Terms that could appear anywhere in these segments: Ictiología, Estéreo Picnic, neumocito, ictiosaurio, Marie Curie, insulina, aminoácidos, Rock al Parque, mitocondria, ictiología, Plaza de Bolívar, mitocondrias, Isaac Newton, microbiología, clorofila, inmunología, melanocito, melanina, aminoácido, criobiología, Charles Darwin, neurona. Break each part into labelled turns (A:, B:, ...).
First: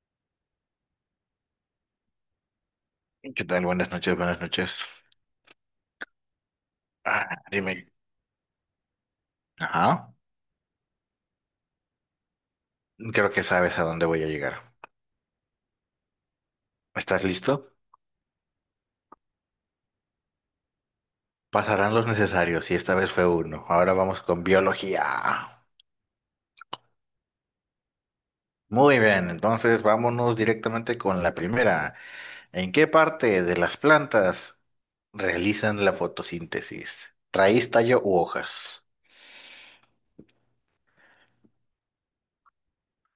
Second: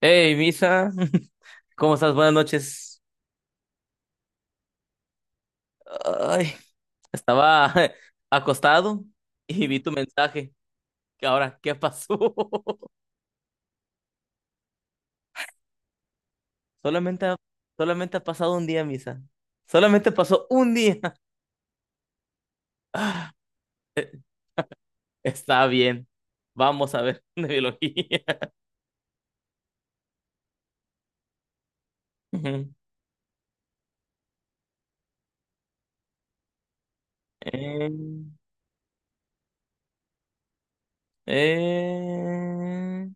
A: Hey, Misa, ¿cómo estás? Buenas noches.
B: ¿Qué tal? Buenas noches, buenas noches.
A: Ay,
B: Ah,
A: estaba
B: dime.
A: acostado y vi tu
B: Ajá.
A: mensaje. ¿Qué ahora? ¿Qué pasó?
B: Creo que sabes a dónde voy a llegar. ¿Estás
A: Solamente, ha-
B: listo?
A: solamente ha pasado un día, Misa. Solamente pasó un día.
B: Pasarán los necesarios y esta vez fue uno. Ahora vamos con biología.
A: Está bien. Vamos a ver de biología.
B: Muy bien, entonces vámonos directamente con la primera. ¿En
A: Ujú.
B: qué parte de las plantas realizan la fotosíntesis? ¿Raíz,
A: Eh,
B: tallo u hojas?
A: eh,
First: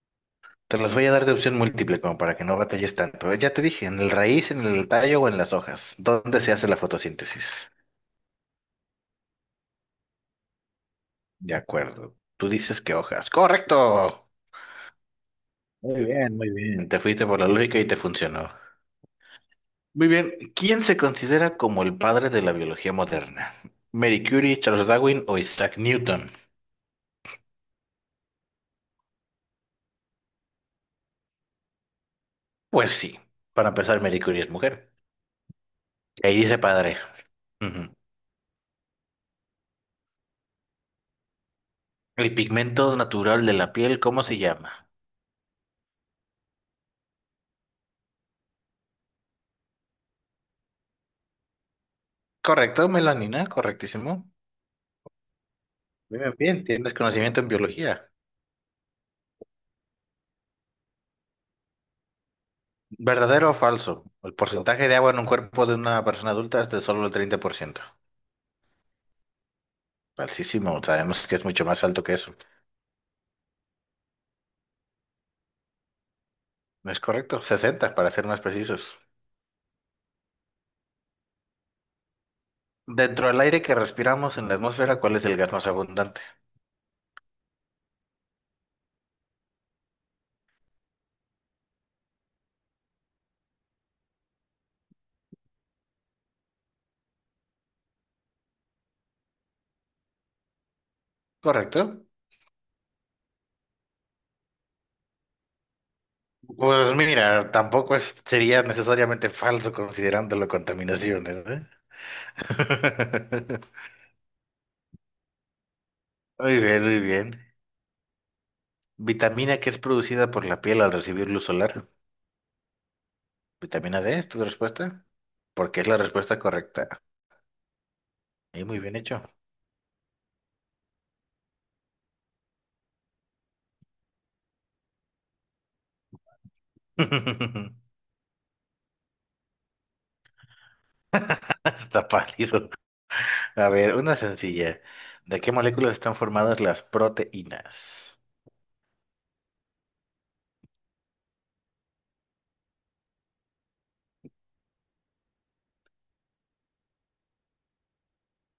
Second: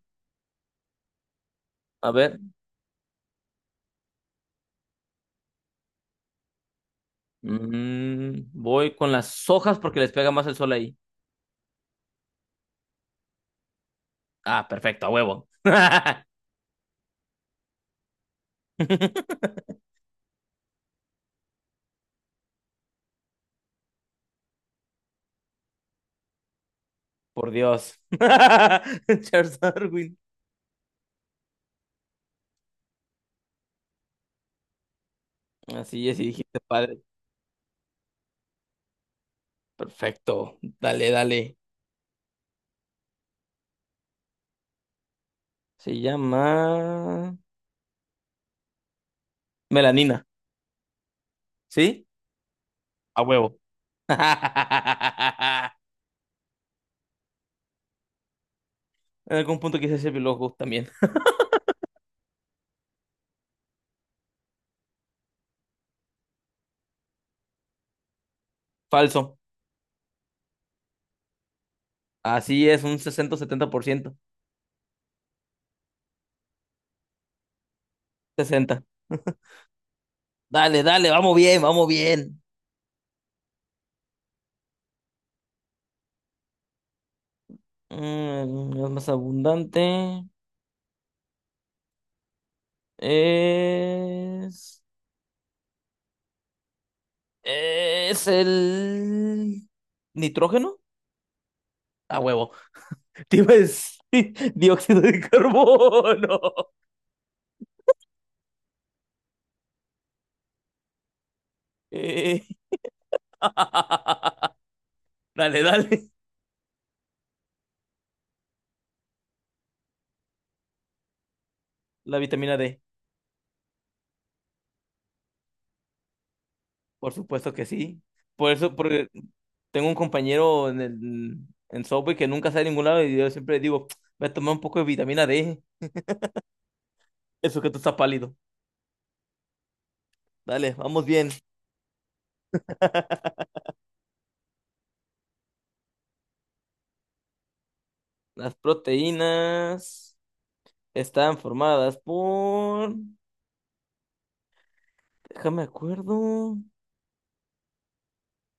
B: Te las voy a dar de opción múltiple
A: a
B: como para
A: ver.
B: que no batalles tanto. Ya te dije, en el raíz, en el tallo o en las hojas. ¿Dónde se hace la fotosíntesis?
A: Voy con las hojas porque les pega más el sol ahí.
B: De acuerdo. Tú dices que hojas. ¡Correcto!
A: Ah, perfecto, a huevo.
B: Muy bien, muy bien. Te fuiste por la lógica y te funcionó. Muy bien. ¿Quién se considera como el padre de la biología moderna? ¿Marie Curie, Charles Darwin o Isaac Newton?
A: Por Dios. Charles Darwin.
B: Pues sí. Para empezar, Marie Curie es mujer.
A: Así es, y
B: Y ahí dice
A: dijiste
B: padre.
A: padre.
B: Ujú.
A: Perfecto. Dale, dale.
B: El pigmento natural de la piel, ¿cómo se llama?
A: Se llama melanina. ¿Sí?
B: Correcto,
A: A
B: melanina,
A: huevo.
B: correctísimo. Muy bien, bien, tienes conocimiento en biología.
A: En algún punto quise ser biólogo también.
B: ¿Verdadero o falso? El porcentaje de agua en un cuerpo de una persona adulta es de solo el 30%.
A: Falso.
B: Altísimo, sabemos que es mucho más alto que eso.
A: Así es, un 60-70%,
B: No es correcto, 60 para ser más
A: sesenta.
B: precisos.
A: Dale, dale, vamos bien, vamos bien.
B: Dentro del aire que respiramos en la atmósfera, ¿cuál es el gas más abundante?
A: Es más abundante. Es. Es el. ¿Nitrógeno?
B: Correcto.
A: A huevo. Te iba a decir dióxido de carbono.
B: Pues mira, tampoco sería necesariamente falso considerando la contaminación, ¿eh?
A: Eh. Dale, dale.
B: Muy bien, muy bien. Vitamina que es producida por la piel al recibir luz solar.
A: La vitamina D,
B: ¿Vitamina D es tu respuesta? Porque es la respuesta correcta.
A: por supuesto que sí. Por
B: Y
A: eso,
B: muy bien
A: porque
B: hecho.
A: tengo un compañero en Subway que nunca sale a ningún lado y yo siempre digo, voy a tomar un poco de vitamina D. Eso que tú estás pálido. Dale, vamos bien.
B: Está pálido. A ver, una sencilla. ¿De qué moléculas están formadas las proteínas?
A: Las proteínas están formadas por. Déjame acuerdo.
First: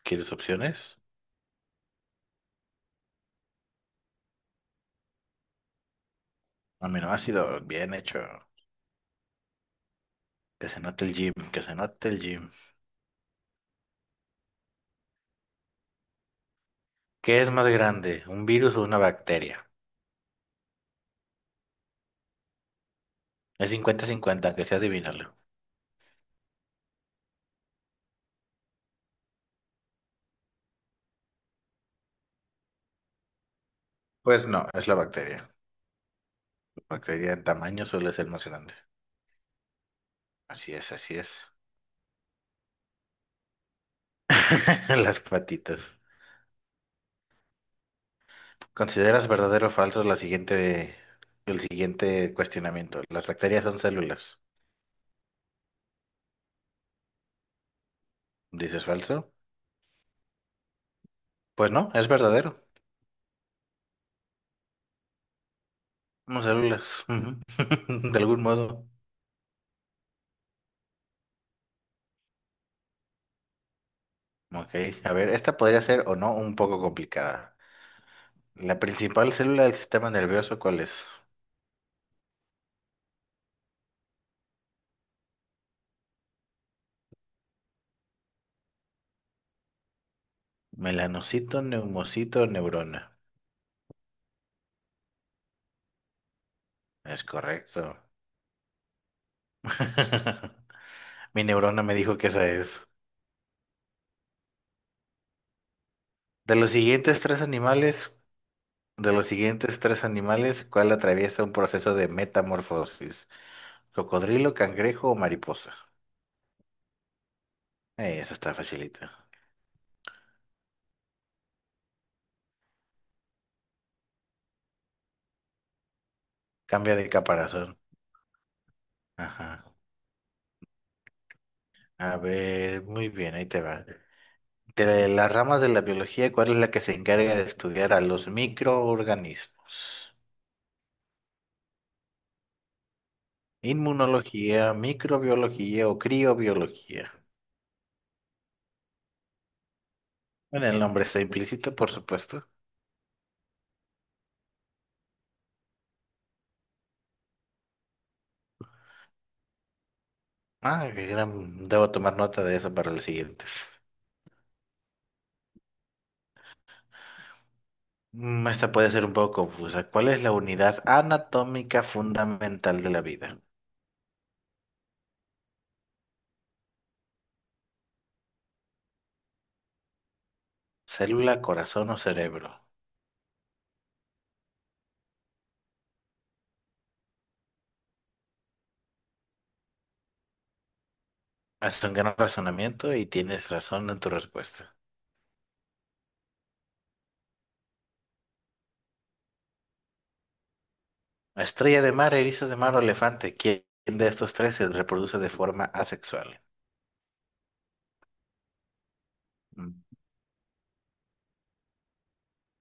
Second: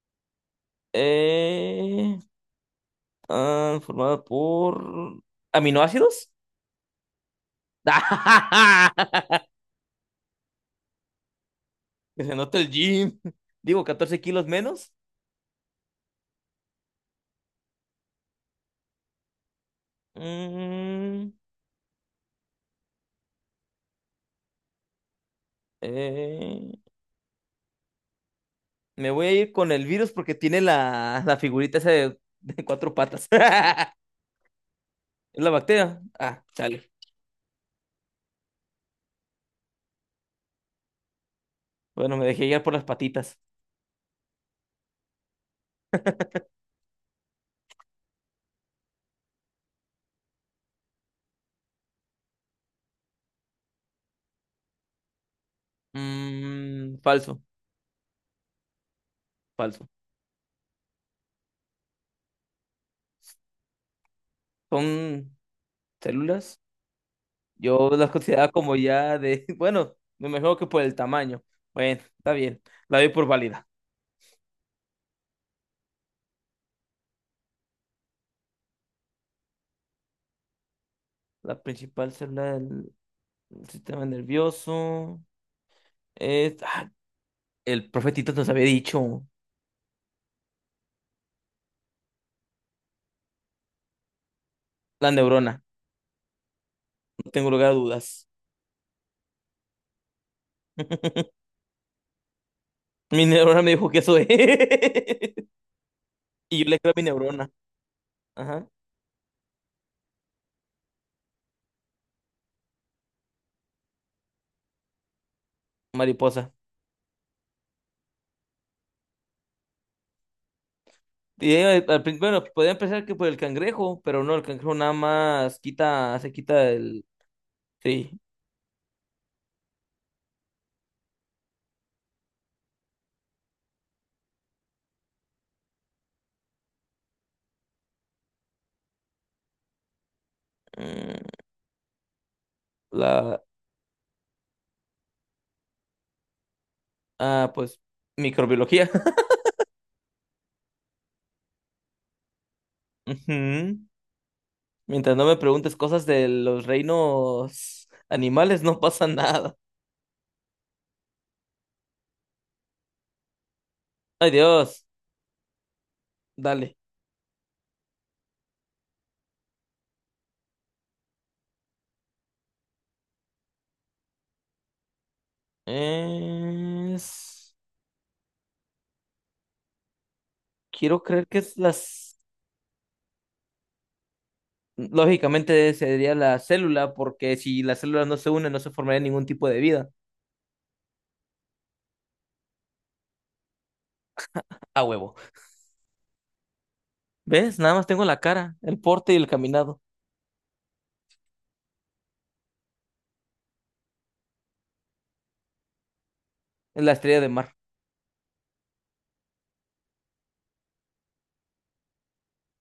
B: ¿Quieres opciones?
A: Eh, están formadas por aminoácidos.
B: Aminoácido, bien hecho. Que se note el gym, que se note el
A: Que se
B: gym.
A: nota el gym. Digo, 14 kilos menos.
B: ¿Qué es más grande, un virus o una bacteria?
A: Mm,
B: Es cincuenta-cincuenta, que sea adivinarlo.
A: eh, me voy a ir con el virus porque tiene la figurita esa de cuatro patas.
B: Pues no, es la
A: Es la
B: bacteria.
A: bacteria. Ah,
B: La
A: sale.
B: bacteria en tamaño suele ser más grande. Así es, así es.
A: Bueno, me dejé guiar por las patitas.
B: Las patitas. ¿Consideras verdadero o falso la siguiente, el siguiente cuestionamiento? ¿Las bacterias son células?
A: Falso,
B: ¿Dices falso?
A: falso.
B: Pues no, es verdadero.
A: Son
B: Unos
A: células.
B: células, ujú.
A: Yo las
B: De algún
A: consideraba como
B: modo.
A: ya de. Bueno, me imagino que por el tamaño. Bueno, está bien. La doy por válida.
B: Ok, a ver, esta podría ser o no un poco complicada. La principal célula del sistema nervioso, ¿cuál es?
A: La principal célula del sistema nervioso. Eh, ah, el profetito nos había dicho
B: Melanocito, neumocito, neurona.
A: la neurona,
B: Es
A: no tengo lugar a
B: correcto.
A: dudas.
B: Mi neurona me dijo que esa es.
A: Mi neurona me dijo que eso es.
B: De
A: Y yo
B: los
A: le creo a mi
B: siguientes tres
A: neurona.
B: animales,
A: Ajá,
B: de los siguientes tres animales, ¿cuál atraviesa un proceso de metamorfosis? ¿Cocodrilo, cangrejo o mariposa?
A: mariposa.
B: Esa está facilita.
A: Y ella, bueno, podían pensar que por el cangrejo, pero no, el cangrejo nada más quita, se quita
B: Cambia
A: el.
B: de caparazón.
A: Sí.
B: Ajá. A ver, muy bien, ahí te va. De las ramas de la biología, ¿cuál es la que se encarga de estudiar a los microorganismos?
A: mm, La.
B: Inmunología, microbiología o criobiología.
A: Ah, pues, microbiología.
B: Bueno, el nombre está implícito, por supuesto.
A: Ujú. Mientras no me preguntes cosas de los reinos animales, no pasa nada.
B: Ah, debo tomar nota de eso para los siguientes.
A: Ay, Dios, dale.
B: Mm, esta puede ser un poco confusa. ¿Cuál es la unidad anatómica fundamental de la vida?
A: Es... Quiero creer
B: ¿Célula,
A: que es
B: corazón o
A: las.
B: cerebro?
A: Lógicamente sería la célula, porque si las células no se unen, no se formaría ningún tipo de vida.
B: Haz un gran razonamiento y tienes razón en tu respuesta.
A: A huevo. ¿Ves? Nada más tengo la cara, el porte y el caminado.
B: A Estrella de mar, erizo de mar o elefante, ¿quién de estos tres se reproduce de forma asexual?
A: Es la estrella de mar.
B: Mm.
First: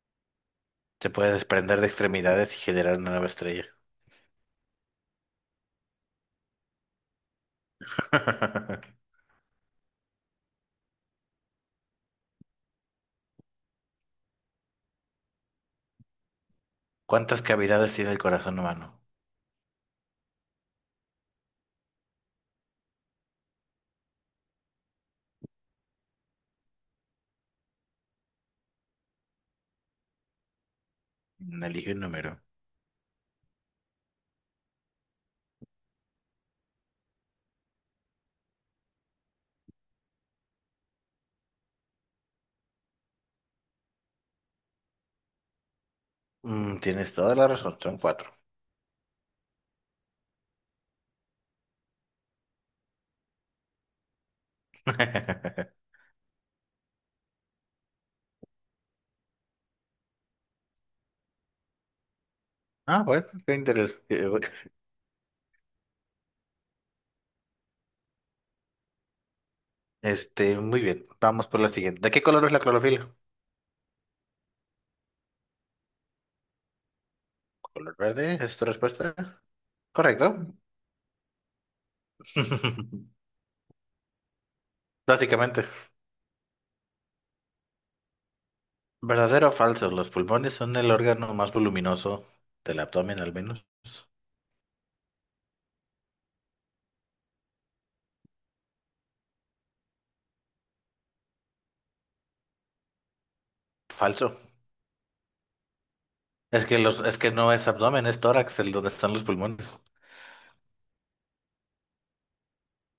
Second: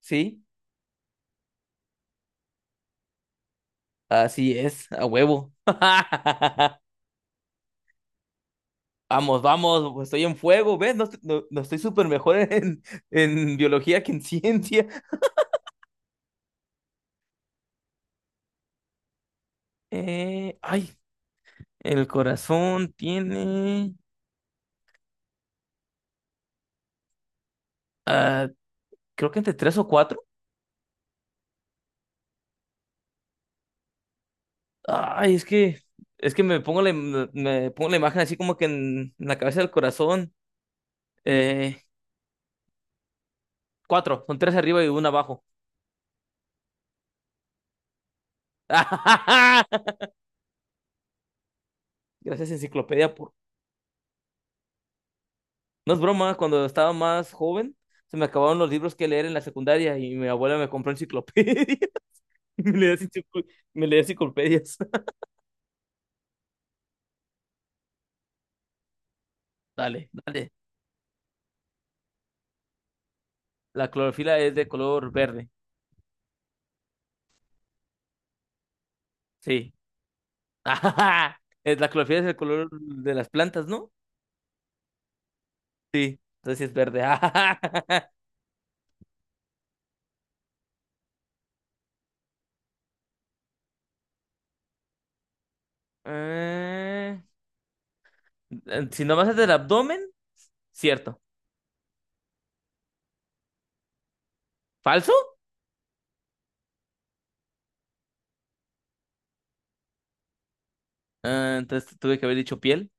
A: ¿Sí?
B: Se puede desprender de extremidades y generar una nueva estrella.
A: Así es, a huevo. Vamos, vamos, estoy en fuego, ¿ves? No, no, no estoy súper mejor en, biología que en ciencia.
B: ¿Cuántas cavidades tiene el corazón humano?
A: Ay, el corazón tiene. Ah, creo que entre tres o cuatro.
B: Mm, elige un número.
A: Ay, es que me pongo la, me pongo la imagen así como que en la cabeza del corazón. Eh, cuatro, son tres arriba y uno abajo.
B: Mm, tienes toda la razón, son cuatro.
A: Gracias, enciclopedia, por. No es broma, cuando estaba más joven, se me acabaron los libros que leer en la secundaria y mi abuela me compró enciclopedia. Y Me leía,
B: Ah, bueno,
A: enciclo-
B: qué
A: me leía
B: interesante.
A: enciclopedias. Dale, dale.
B: Este, muy bien, vamos por la siguiente. ¿De qué color es la clorofila?
A: La clorofila es de color verde.
B: ¿Color verde? ¿Es tu respuesta?
A: Sí.
B: Correcto.
A: La clorofila es el color de las plantas, ¿no?
B: Básicamente.
A: Sí. Entonces sí es verde.
B: ¿Verdadero o falso? Los pulmones son el órgano más voluminoso del abdomen, al menos.
A: Eh, si nomás es del abdomen, cierto.
B: Falso.
A: ¿Falso?
B: Es que es que no es abdomen, es tórax el donde están los pulmones.
A: Ah, entonces tuve que haber dicho piel.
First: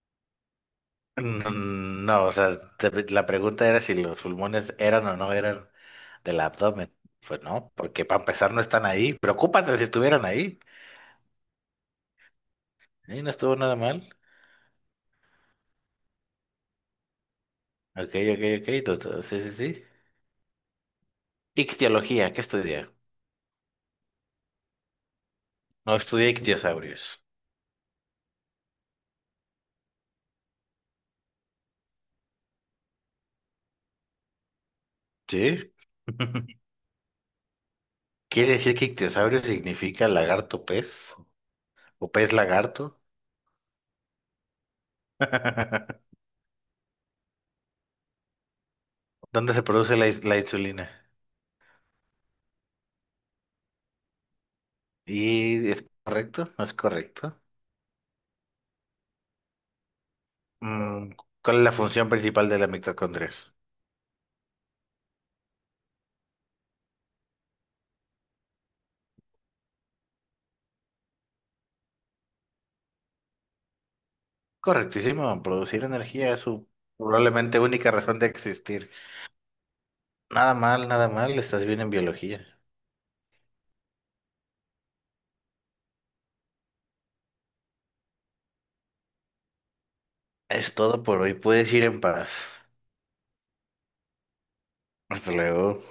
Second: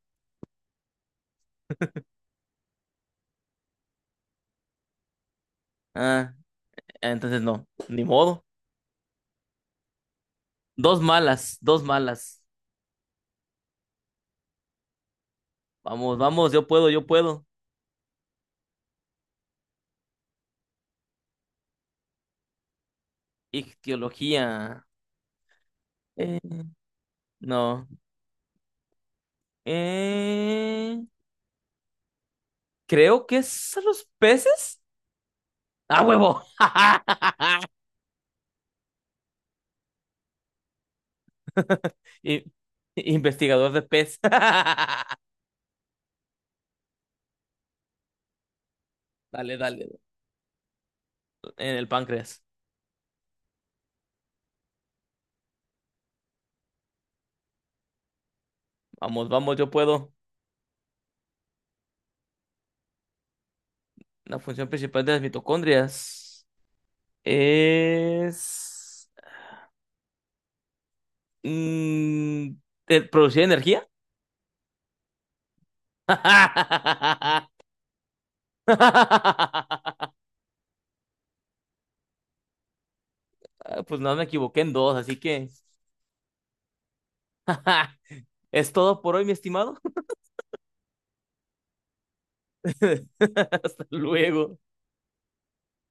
B: No, no, o sea, la pregunta era si los pulmones eran o no eran
A: Ah,
B: del abdomen. Pues
A: entonces no,
B: no,
A: ni
B: porque para
A: modo.
B: empezar no están ahí. Preocúpate si estuvieran ahí.
A: Dos malas, dos malas.
B: Sí, no estuvo nada mal.
A: Vamos, vamos, yo puedo, yo puedo.
B: Ok, ok, ok. Sí, sí, sí. Ictiología, ¿qué estudié?
A: Ictiología.
B: No estudié
A: Eh,
B: ictiosaurios.
A: no. Eh, creo que es a los peces.
B: ¿Sí?
A: ¡Ah, huevo!
B: ¿Quiere decir que ictiosaurio significa lagarto pez o pez
A: I-
B: lagarto?
A: Investigador de pez.
B: ¿Dónde
A: Dale,
B: se produce
A: dale.
B: la insulina?
A: En el páncreas.
B: ¿Y es correcto? ¿No es correcto?
A: Vamos, vamos, yo puedo.
B: Mm, ¿cuál es la función principal de la mitocondria?
A: La función principal de las mitocondrias es mm, producir energía.
B: Correctísimo, producir energía es su probablemente única razón de existir. Nada mal, nada mal, estás bien en biología.
A: Pues no me equivoqué en dos, así que es todo por hoy, mi estimado.
B: Es todo por hoy, puedes ir en paz.
A: Hasta luego.
B: Hasta luego.